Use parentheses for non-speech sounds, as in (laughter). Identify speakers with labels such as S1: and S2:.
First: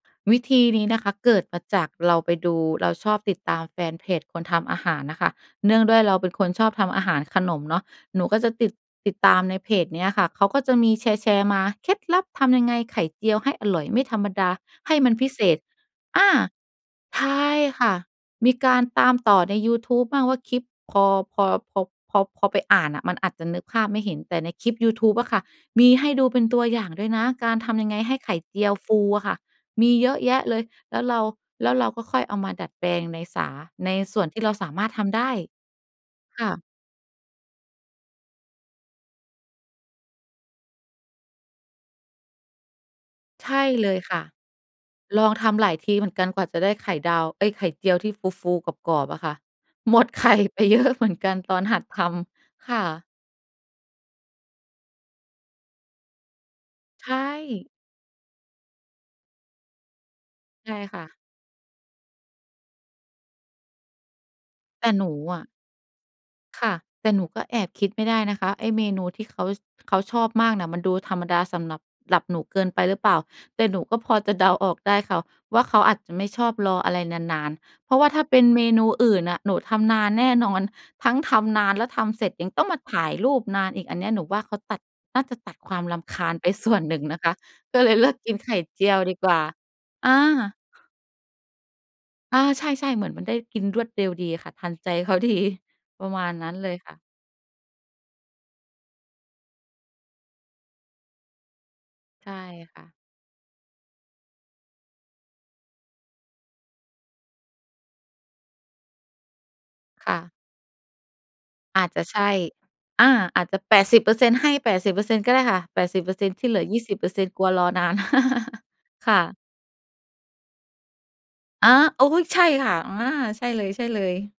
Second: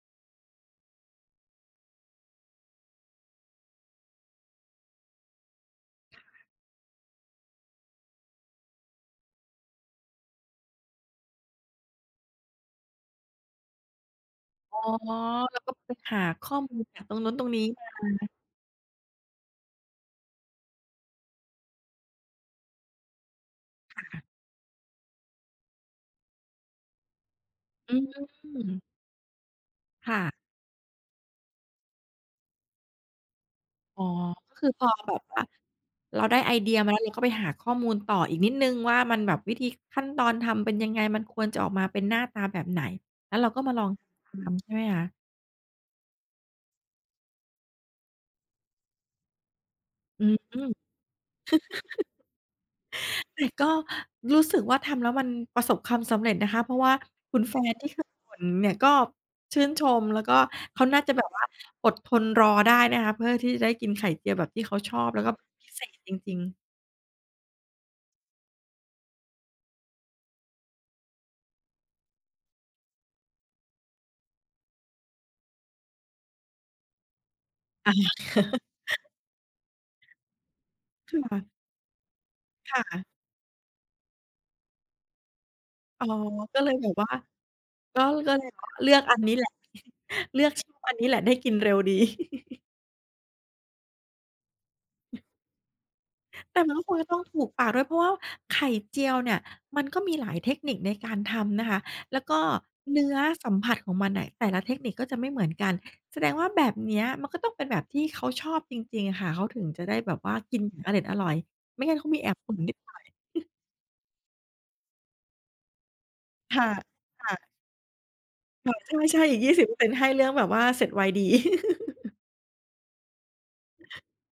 S1: วิธีนี้นะคะเกิดมาจากเราไปดู เราชอบติดตามแฟนเพจคนทำอาหารน่ะค่ะ เนื่องด้วยเราเป็นคนชอบทำอาหาร ขนมเนาะ หนูก็จะติด ติดตามในเพจเนี้ยค่ะ เขาก็จะมีแชร์ ๆ มา เคล็ดลับทำยังไงไข่เจียวให้อร่อยไม่ธรรมดา
S2: อ๋อ
S1: ให้มันพิเศ
S2: แล้
S1: ษ
S2: วก็ไปหา
S1: อา
S2: ข้อมูลจากตร
S1: ใ
S2: ง
S1: ช
S2: โน้น ตร
S1: ่
S2: งนี้
S1: ค่ะ
S2: มา
S1: มีการตามต่อในยูทูบมั่งว่า คลิปพอ พอ พอ พอ พอไปอ่านน่ะมันอาจจะนึกภาพไม่เห
S2: ค
S1: ็
S2: ่
S1: น
S2: ะ
S1: แต่ในคลิปยูทูบอะค่ะมีให้ดูเป็นตัวอย่างด้วยนะ การทำยัง
S2: อื
S1: ไง
S2: ม
S1: ให้ไข่เจียวฟูอะค่ะ มีเย
S2: ค
S1: อะ
S2: ่
S1: แ
S2: ะ
S1: ยะเลย แล้วเรา แล้วเราก็ค่อยเอามาดัดแปลงในสา ใน
S2: อ๋อ
S1: ส่วนที่เรา
S2: ค
S1: ส
S2: ือ
S1: า
S2: พ
S1: มา
S2: อ
S1: รถท
S2: แบ
S1: ำไ
S2: บ
S1: ด้
S2: ว่า เราได้
S1: ค่
S2: ไอ
S1: ะ
S2: เดียมาแล้ว เราก็ไปหาข้อมูลต่ออีกนิดหนึ่งว่า มัน แบบวิธีขั้นตอนทำเป็นยังไง? มันควรจะออกมาเป็นหน้าตาแบบไหน? แล้วเ
S1: ใ
S2: รา
S1: ช
S2: ก็
S1: ่
S2: มาลอ
S1: เล
S2: ง
S1: ยค่ะ
S2: ลองทำใช่ไหมคะ?
S1: ลองทำหลายทีเหมือนกันกว่าจะได้ไข่ดาว เอ๊ย ไข่เจียวที่ฟู ๆ กรอบ ๆ อะค่ะ หมดไ
S2: อื
S1: ข่
S2: อ
S1: ไ
S2: อ
S1: ป
S2: ืม
S1: เยอะ เหมือนกันตอนหัดท
S2: (chuckles)
S1: ำ ค่ะ
S2: แต่ก็รู้สึกว่า ทำแล้วมันประสบความสำเร็จนะคะ เพราะว่า
S1: ใช
S2: คุณแฟ
S1: ่
S2: นนี่เขา อือ เนี่ยก็ชื่นชม แล้วก็
S1: ใช่
S2: เขาน
S1: ค
S2: ่
S1: ่
S2: าจะ
S1: ะ
S2: แบบว่าอดทนรอได้นะคะ เพื่อที่จะได้กินไข่เจียวแบบที่เขา
S1: แต
S2: ช
S1: ่
S2: อ
S1: หน
S2: บ
S1: ู
S2: แล้วก็
S1: อะ
S2: พิเศษจริง ๆ
S1: ค่ะ แต่หนูก็แอบคิดไม่ได้นะคะ ไอ้เมนูที่เขา เขาชอบมากเนี่ยมันดูธรรมดาสำหรับ หรับหนูเกินไปหรือเปล่า แต่หนูก็พอจะเดาออกได้ค่ะว่า เขาอาจจะไม่ชอบรออะไรนาน
S2: อา
S1: ๆ เพราะว่าถ้าเป็นเมนูอ
S2: (chuckles)
S1: ื่นน่ะ หนูทำนานแน่นอน ทั
S2: ค
S1: ้งท
S2: ่ะ
S1: ำนานแล้วทำเสร็จยังต้อง
S2: ค
S1: มา
S2: ่
S1: ถ
S2: ะ
S1: ่ายรูปนานอีก อันเนี้ยหนูว่า เขาตัด น่าจะตัดความร
S2: อ๋อ
S1: ำคาญไป
S2: ก็เ
S1: ส
S2: ล
S1: ่
S2: ย
S1: วน
S2: แบ
S1: ห
S2: บ
S1: นึ่
S2: ว
S1: ง
S2: ่า
S1: นะคะ ก็เลย
S2: ก็
S1: เลือกก
S2: ก
S1: ิ
S2: ็
S1: น
S2: เล
S1: ไ
S2: ย
S1: ข
S2: แ
S1: ่
S2: บบ
S1: เจ
S2: เ
S1: ี
S2: ลื
S1: ยว
S2: อก
S1: ด
S2: อั
S1: ี
S2: น
S1: ก
S2: นี
S1: ว
S2: ้
S1: ่า
S2: แหละ (chuckles)
S1: อ
S2: เลือ
S1: า
S2: กชิ อันนี้แหละได้กินเร็วดี
S1: อา
S2: (chuckles)
S1: ใช่ ๆ เหมือนมันได้กินรวดเร็วดีค่ะ ทันใจเขา
S2: อือ
S1: ดี ประมาณนั้น
S2: แต่
S1: เล
S2: มั
S1: ย
S2: นก็
S1: ค
S2: ค
S1: ่
S2: ง
S1: ะ
S2: จะต้องถูกปากด้วย เพราะว่าไข่เจียวเนี่ยมันก็มีหลายเทคนิคในการทำนะคะ แล้ว
S1: ใช
S2: ก
S1: ่
S2: ็
S1: ค่ะ
S2: เนื้อสัมผัสของมันน่ะ แต่ละเทคนิคก็จะไม่เหมือนกัน แสดงว่าแบบเนี้ยมันก็ต้องเป็นแบบที่เขาชอบจริง ๆ อะค่ะ เขาถึงจะได้
S1: ค
S2: แบ
S1: ่
S2: บว
S1: ะ
S2: ่ากินเอร็ดอร่อย ไม
S1: อ
S2: ่
S1: าจ
S2: งั้
S1: จ
S2: นเข
S1: ะ
S2: า
S1: ใ
S2: ม
S1: ช
S2: ีแอ
S1: ่
S2: บบ่นนิดหน่อ
S1: อ
S2: ย
S1: า อา
S2: (chuckles)
S1: จจะ 80% ให้ 80% ก็ได้ค่ะ 80% ที่เ
S2: ค
S1: หลื
S2: ่
S1: อ
S2: ะ
S1: ยี่สิบเปอร์เซ
S2: ค
S1: ็น
S2: ่
S1: ต์ ก
S2: ะ
S1: ลัวรอนาน (chuckles)
S2: ค่ะ
S1: ค
S2: ใช
S1: ่
S2: ่ ๆ
S1: ะ
S2: อีก 20% ให้เรื่องแบบว่าเสร็จไวดี
S1: อา โอ๊
S2: (chuckles)
S1: ย ใช่ค่ะ อา ใช่เลย ๆ